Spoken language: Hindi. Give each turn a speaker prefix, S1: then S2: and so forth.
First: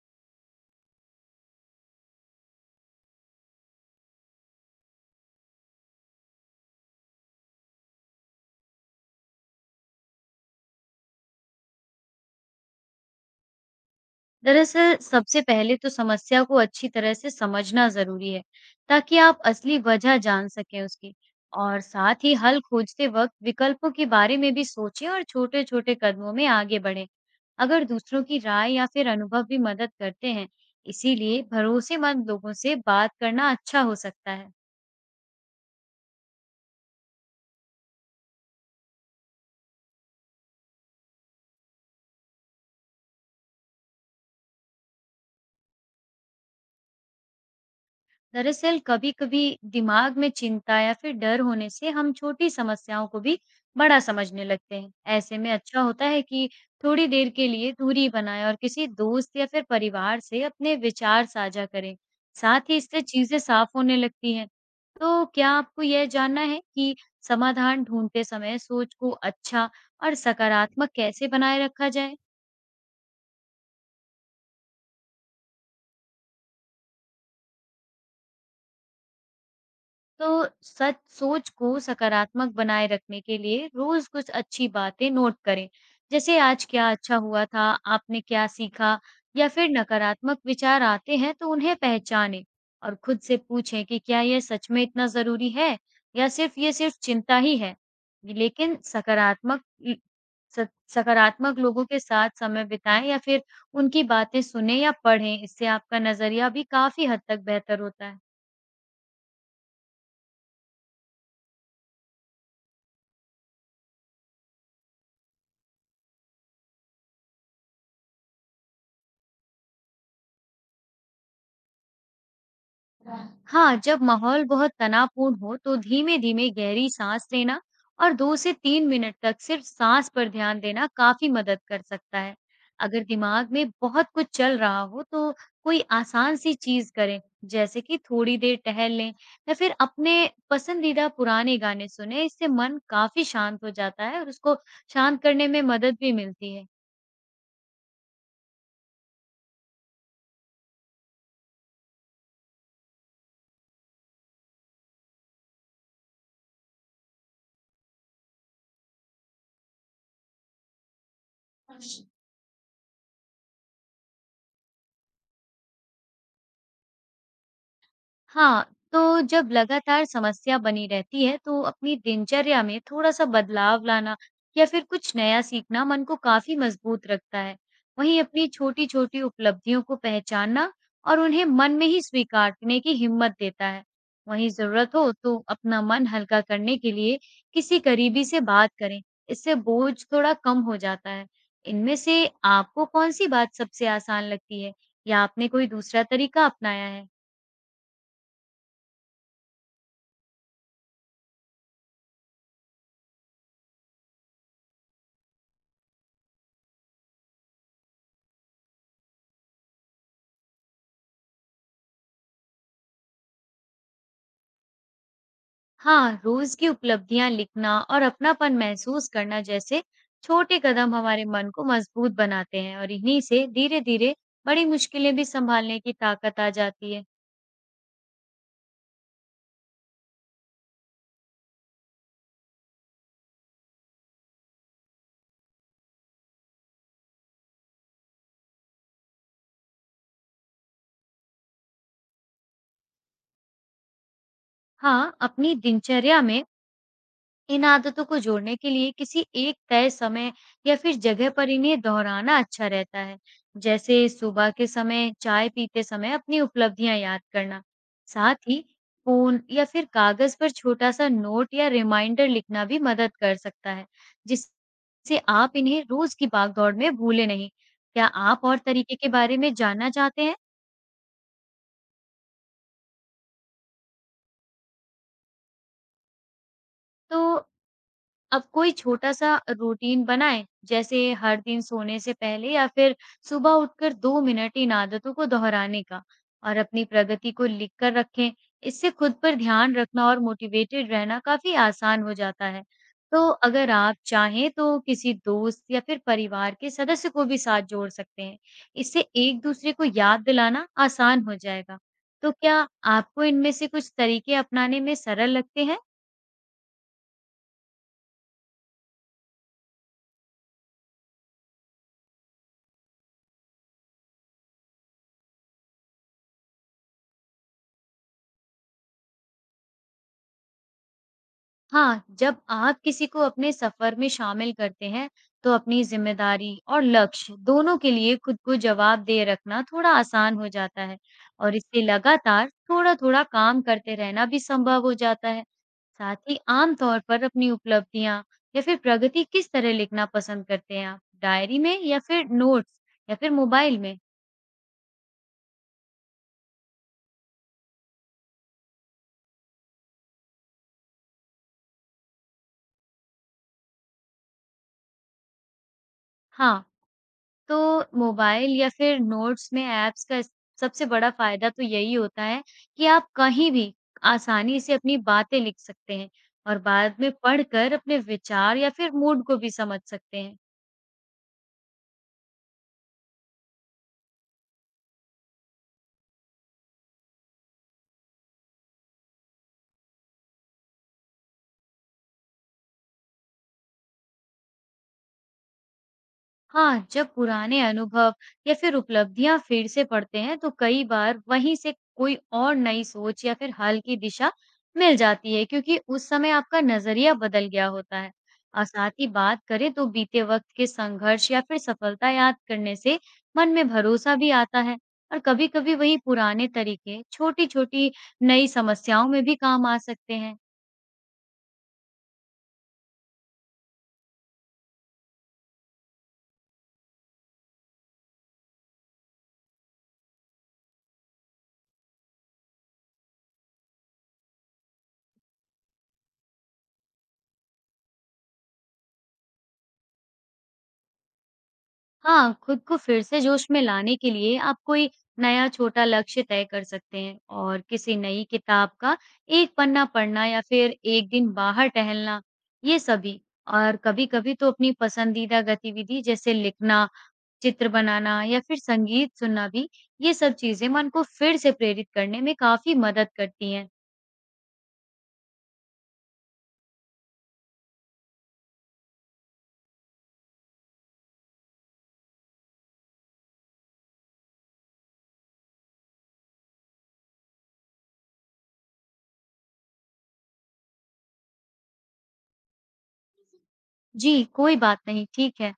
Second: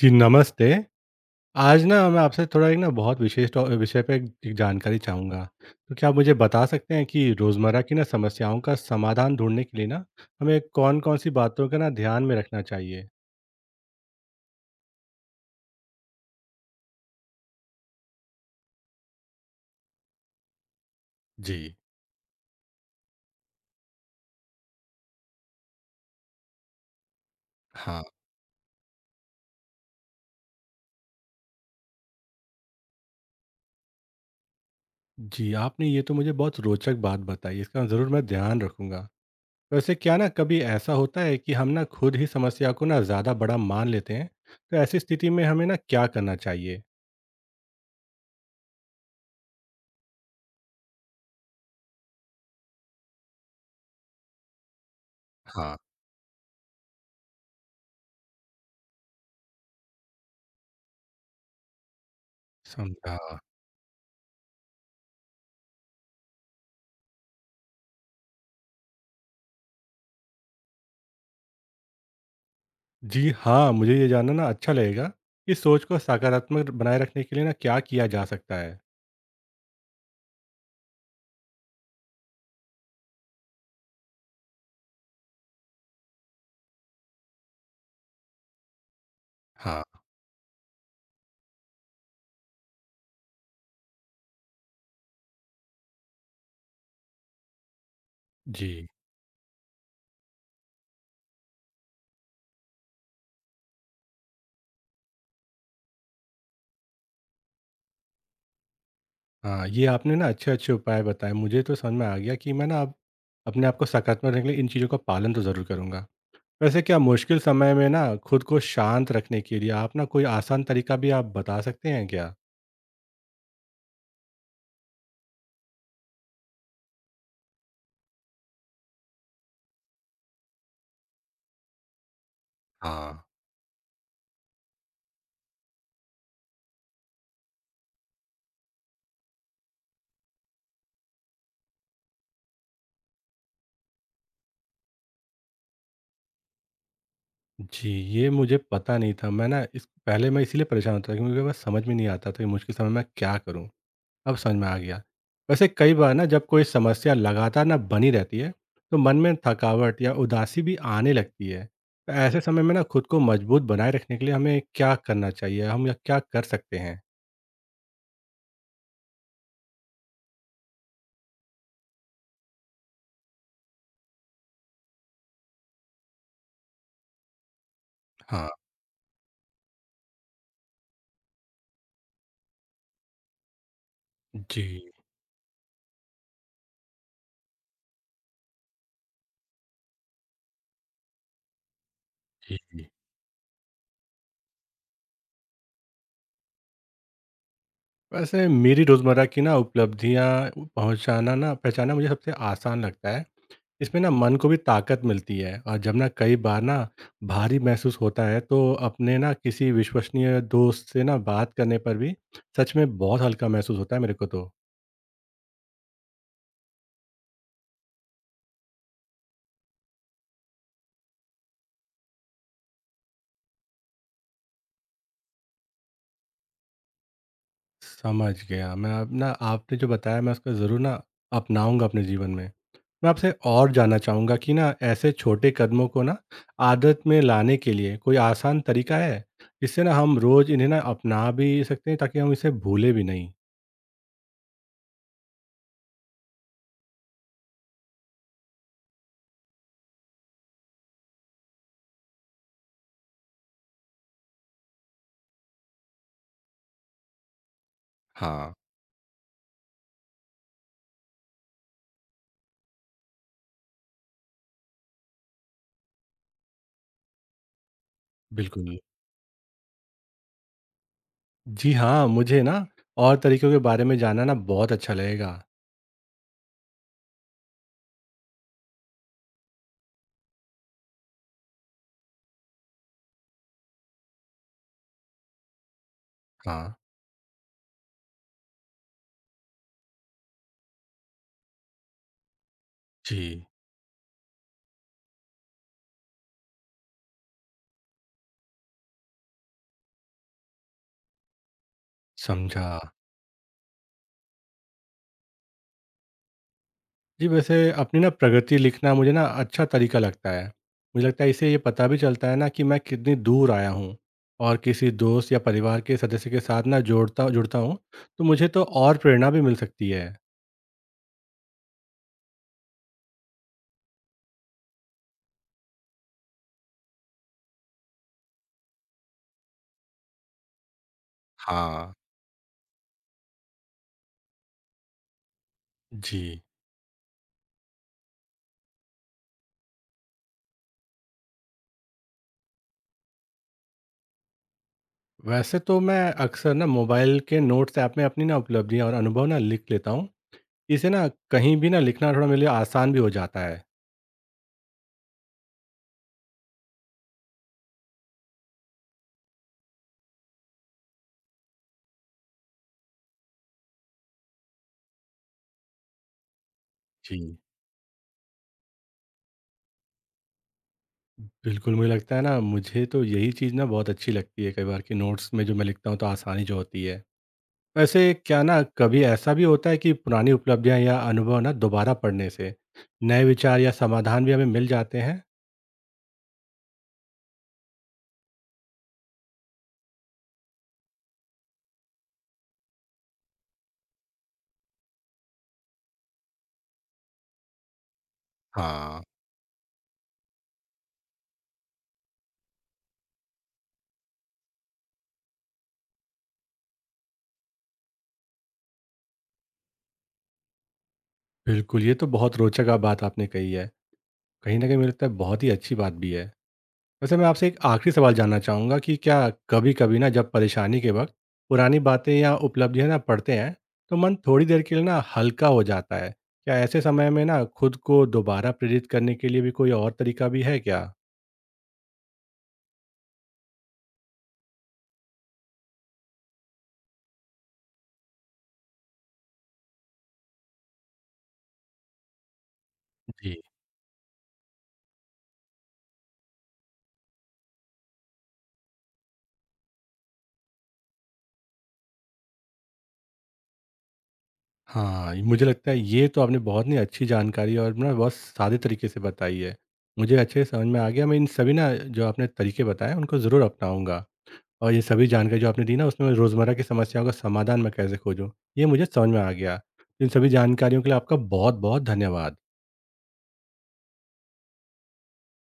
S1: जी, नमस्ते। आज ना मैं आपसे थोड़ा एक ना बहुत विशेष टॉ विषय पे एक जानकारी चाहूँगा। तो क्या आप मुझे बता सकते हैं कि रोज़मर्रा की ना समस्याओं का समाधान ढूँढने के लिए ना, हमें कौन-कौन सी बातों का ना ध्यान में रखना चाहिए?
S2: दरअसल सबसे पहले तो समस्या को अच्छी तरह से समझना ज़रूरी है, ताकि आप असली वजह जान सकें उसकी।
S1: जी,
S2: और साथ ही हल खोजते वक्त विकल्पों के बारे में भी सोचें और छोटे-छोटे कदमों में आगे बढ़ें। अगर
S1: हाँ।
S2: दूसरों की राय या फिर अनुभव भी मदद करते हैं, इसीलिए भरोसेमंद लोगों से बात करना अच्छा हो सकता है।
S1: जी, आपने ये तो मुझे बहुत रोचक बात बताई, इसका ज़रूर मैं ध्यान रखूँगा। वैसे क्या ना कभी ऐसा होता है कि हम ना खुद ही समस्या को ना ज़्यादा बड़ा मान लेते हैं, तो ऐसी स्थिति में हमें ना क्या करना चाहिए?
S2: दरअसल कभी-कभी दिमाग में चिंता या फिर डर होने से हम छोटी समस्याओं को भी बड़ा समझने लगते हैं। ऐसे में
S1: हाँ।
S2: अच्छा होता है कि थोड़ी देर के लिए दूरी बनाएं और किसी दोस्त या फिर परिवार से अपने विचार साझा करें। साथ ही इससे
S1: समझा।
S2: चीजें साफ होने लगती हैं। तो क्या आपको यह जानना है कि समाधान ढूंढते समय सोच को अच्छा और सकारात्मक कैसे बनाए रखा जाए?
S1: जी हाँ, मुझे ये जानना ना अच्छा लगेगा। इस सोच को सकारात्मक बनाए रखने के लिए ना क्या किया जा सकता है?
S2: तो सच सोच को सकारात्मक बनाए रखने के लिए रोज कुछ अच्छी बातें नोट करें। जैसे आज क्या अच्छा हुआ था, आपने क्या सीखा, या फिर
S1: हाँ।
S2: नकारात्मक विचार आते हैं तो उन्हें पहचानें और खुद से पूछें कि क्या यह सच में इतना जरूरी है या सिर्फ चिंता ही है। लेकिन
S1: जी
S2: सकारात्मक लोगों के साथ समय बिताएं या फिर उनकी बातें सुने या पढ़ें। इससे आपका नजरिया भी काफी हद तक बेहतर होता है।
S1: हाँ, ये आपने ना अच्छे अच्छे उपाय बताए, मुझे तो समझ में आ गया कि मैं ना अब अपने आप को सकारात्मक रखने के लिए इन चीज़ों का पालन तो ज़रूर करूँगा। वैसे क्या मुश्किल समय में ना खुद को शांत रखने के लिए आप ना कोई आसान तरीका भी आप बता सकते हैं क्या?
S2: हाँ, जब माहौल बहुत तनावपूर्ण हो तो धीमे-धीमे गहरी सांस लेना और 2 से 3 मिनट तक सिर्फ सांस पर ध्यान देना काफी मदद कर सकता है। अगर
S1: हाँ।
S2: दिमाग में बहुत कुछ चल रहा हो तो कोई आसान सी चीज करें, जैसे कि थोड़ी देर टहल लें या फिर अपने पसंदीदा पुराने गाने सुनें। इससे मन काफी शांत हो जाता है और उसको शांत करने में मदद भी मिलती
S1: जी, ये मुझे पता नहीं था। मैं ना इस पहले मैं इसीलिए परेशान होता था क्योंकि मुझे बस समझ में नहीं आता था कि मुश्किल समय में क्या करूँ। अब समझ में आ गया। वैसे कई बार ना जब कोई समस्या लगातार ना बनी रहती है, तो मन में थकावट या उदासी भी आने लगती है।
S2: है।
S1: तो ऐसे समय में ना खुद को मजबूत बनाए रखने के लिए हमें क्या करना चाहिए? हम क्या कर सकते हैं?
S2: हाँ, तो जब लगातार समस्या बनी रहती है तो अपनी दिनचर्या में थोड़ा-सा बदलाव लाना या फिर कुछ नया सीखना मन को काफ़ी मजबूत रखता है। वहीं अपनी
S1: हाँ।
S2: छोटी-छोटी उपलब्धियों को पहचानना और उन्हें मन में ही स्वीकारने की हिम्मत देता है। वहीं
S1: जी,
S2: ज़रूरत हो तो अपना मन हल्का करने के लिए किसी करीबी से बात करें। इससे बोझ थोड़ा कम हो जाता है। इनमें से आपको
S1: जी।
S2: कौन-सी बात सबसे आसान लगती है, या आपने कोई दूसरा तरीका अपनाया है?
S1: वैसे मेरी रोज़मर्रा की ना उपलब्धियाँ पहुँचाना ना पहचानना मुझे सबसे आसान लगता है। इसमें ना मन को भी ताकत मिलती है, और जब ना कई बार ना भारी महसूस होता है, तो अपने ना किसी विश्वसनीय दोस्त से ना बात करने पर भी सच में बहुत हल्का महसूस होता है मेरे को तो।
S2: हाँ, रोज़ की उपलब्धियाँ लिखना और अपनापन महसूस करना जैसे छोटे कदम हमारे मन को मजबूत बनाते हैं, और इन्हीं से धीरे-धीरे बड़ी मुश्किलें भी सँभालने की ताकत आ जाती है।
S1: समझ गया मैं अब ना। आपने जो बताया, मैं उसका ज़रूर ना अपनाऊंगा अपने जीवन में। मैं आपसे और जानना चाहूँगा कि ना ऐसे छोटे कदमों को ना आदत में लाने के लिए कोई आसान तरीका है जिससे ना हम रोज़ इन्हें ना अपना भी सकते हैं, ताकि हम इसे भूले भी नहीं?
S2: हाँ, अपनी दिनचर्या में इन आदतों को जोड़ने के लिए किसी एक तय समय या फिर जगह पर इन्हें दोहराना अच्छा रहता है, जैसे सुबह के समय चाय पीते समय अपनी उपलब्धियां याद करना। साथ
S1: हाँ,
S2: ही फोन या फिर कागज पर छोटा सा नोट या रिमाइंडर लिखना भी मदद कर सकता है, जिससे आप इन्हें रोज की भागदौड़ में भूले नहीं। क्या आप और
S1: बिल्कुल।
S2: तरीके के बारे में जानना चाहते हैं?
S1: जी हाँ, मुझे ना और तरीकों के बारे में जानना ना बहुत अच्छा लगेगा।
S2: तो अब कोई छोटा-सा रूटीन बनाएँ, जैसे हर दिन सोने से पहले या फिर सुबह उठकर 2 मिनट इन आदतों को दोहराने का, और
S1: हाँ,
S2: अपनी प्रगति को लिख कर रखें। इससे खुद पर ध्यान रखना और मोटिवेटेड रहना काफ़ी आसान हो जाता है। तो
S1: जी,
S2: अगर आप चाहें तो किसी दोस्त या फिर परिवार के सदस्य को भी साथ जोड़ सकते हैं। इससे एक-दूसरे को याद दिलाना आसान हो जाएगा। तो क्या
S1: समझा।
S2: आपको इनमें से कुछ तरीके अपनाने में सरल लगते हैं?
S1: जी, वैसे अपनी ना प्रगति लिखना मुझे ना अच्छा तरीका लगता है। मुझे लगता है इससे ये पता भी चलता है ना कि मैं कितनी दूर आया हूँ। और किसी दोस्त या परिवार के सदस्य के साथ ना जोड़ता जुड़ता हूँ, तो मुझे तो और प्रेरणा भी मिल सकती है।
S2: हाँ, जब आप किसी को अपने सफर में शामिल करते हैं, तो अपनी जिम्मेदारी और लक्ष्य दोनों के लिए खुद को जवाबदेह रखना थोड़ा आसान हो जाता है, और इससे
S1: हाँ,
S2: लगातार थोड़ा-थोड़ा काम करते रहना भी संभव हो जाता है। साथ ही
S1: जी।
S2: आम तौर पर अपनी उपलब्धियाँ या फिर प्रगति किस तरह लिखना पसंद करते हैं आप? डायरी में, या फिर नोट्स, या फिर मोबाइल में?
S1: वैसे तो मैं अक्सर ना मोबाइल के नोट्स ऐप में अपनी ना उपलब्धियाँ और अनुभव ना लिख लेता हूँ। इससे ना कहीं भी ना लिखना थोड़ा मेरे लिए आसान भी हो जाता है।
S2: हाँ, तो मोबाइल या फिर नोट्स में ऐप्स का इस सबसे बड़ा फ़ायदा तो यही होता है कि आप कहीं भी आसानी से अपनी बातें लिख सकते हैं और बाद में
S1: जी,
S2: पढ़कर अपने विचार या फिर मूड को भी समझ सकते हैं।
S1: बिल्कुल। मुझे लगता है ना, मुझे तो यही चीज़ ना बहुत अच्छी लगती है कई बार कि नोट्स में जो मैं लिखता हूँ, तो आसानी जो होती है। वैसे क्या ना कभी ऐसा भी होता है कि पुरानी उपलब्धियाँ या अनुभव ना दोबारा पढ़ने से नए विचार या समाधान भी हमें मिल जाते हैं?
S2: हाँ, जब पुराने अनुभव या फिर उपलब्धियां फिर से पढ़ते हैं तो कई बार वहीं से कोई और नई सोच या फिर हल की दिशा मिल जाती है, क्योंकि उस समय आपका नजरिया बदल गया होता है। और साथ
S1: हाँ।
S2: ही बात करें तो बीते वक्त के संघर्ष या फिर सफलता याद करने से मन में भरोसा भी आता है, और कभी-कभी वही पुराने तरीके छोटी-छोटी नई समस्याओं में भी काम आ सकते हैं।
S1: बिल्कुल, ये तो बहुत रोचक आप बात आपने कही है। कहीं न कहीं मुझे लगता है बहुत ही अच्छी बात भी है। वैसे मैं आपसे एक आखिरी सवाल जानना चाहूँगा कि क्या कभी-कभी ना जब परेशानी के वक़्त पुरानी बातें या उपलब्धियाँ ना पढ़ते हैं, तो मन थोड़ी देर के लिए ना हल्का हो जाता है। क्या ऐसे समय में ना खुद को दोबारा प्रेरित करने के लिए भी कोई और तरीका भी है क्या?
S2: हाँ, खुद को फिर से जोश में लाने के लिए आप कोई नया छोटा लक्ष्य तय कर सकते हैं, और किसी नई किताब का एक पन्ना पढ़ना या फिर एक दिन बाहर टहलना, ये सभी।
S1: जी।
S2: और कभी-कभी तो अपनी पसंदीदा गतिविधि जैसे लिखना, चित्र बनाना या फिर संगीत सुनना भी, ये सब चीज़ें मन को फिर से प्रेरित करने में काफ़ी मदद करती हैं।
S1: हाँ, ये- मुझे लगता है ये तो आपने बहुत ही अच्छी जानकारी और ना बहुत सादे तरीके से बताई है। मुझे अच्छे से समझ में आ गया, मैं इन सभी ना जो आपने तरीके बताए उनको ज़रूर अपनाऊँगा। और ये सभी जानकारी जो आपने दी ना, उसमें मैं रोज़मर्रा की समस्याओं का समाधान मैं कैसे खोजूँ, ये मुझे समझ में आ गया। इन सभी जानकारियों के लिए आपका बहुत-बहुत धन्यवाद।
S2: जी, कोई बात नहीं, ठीक है।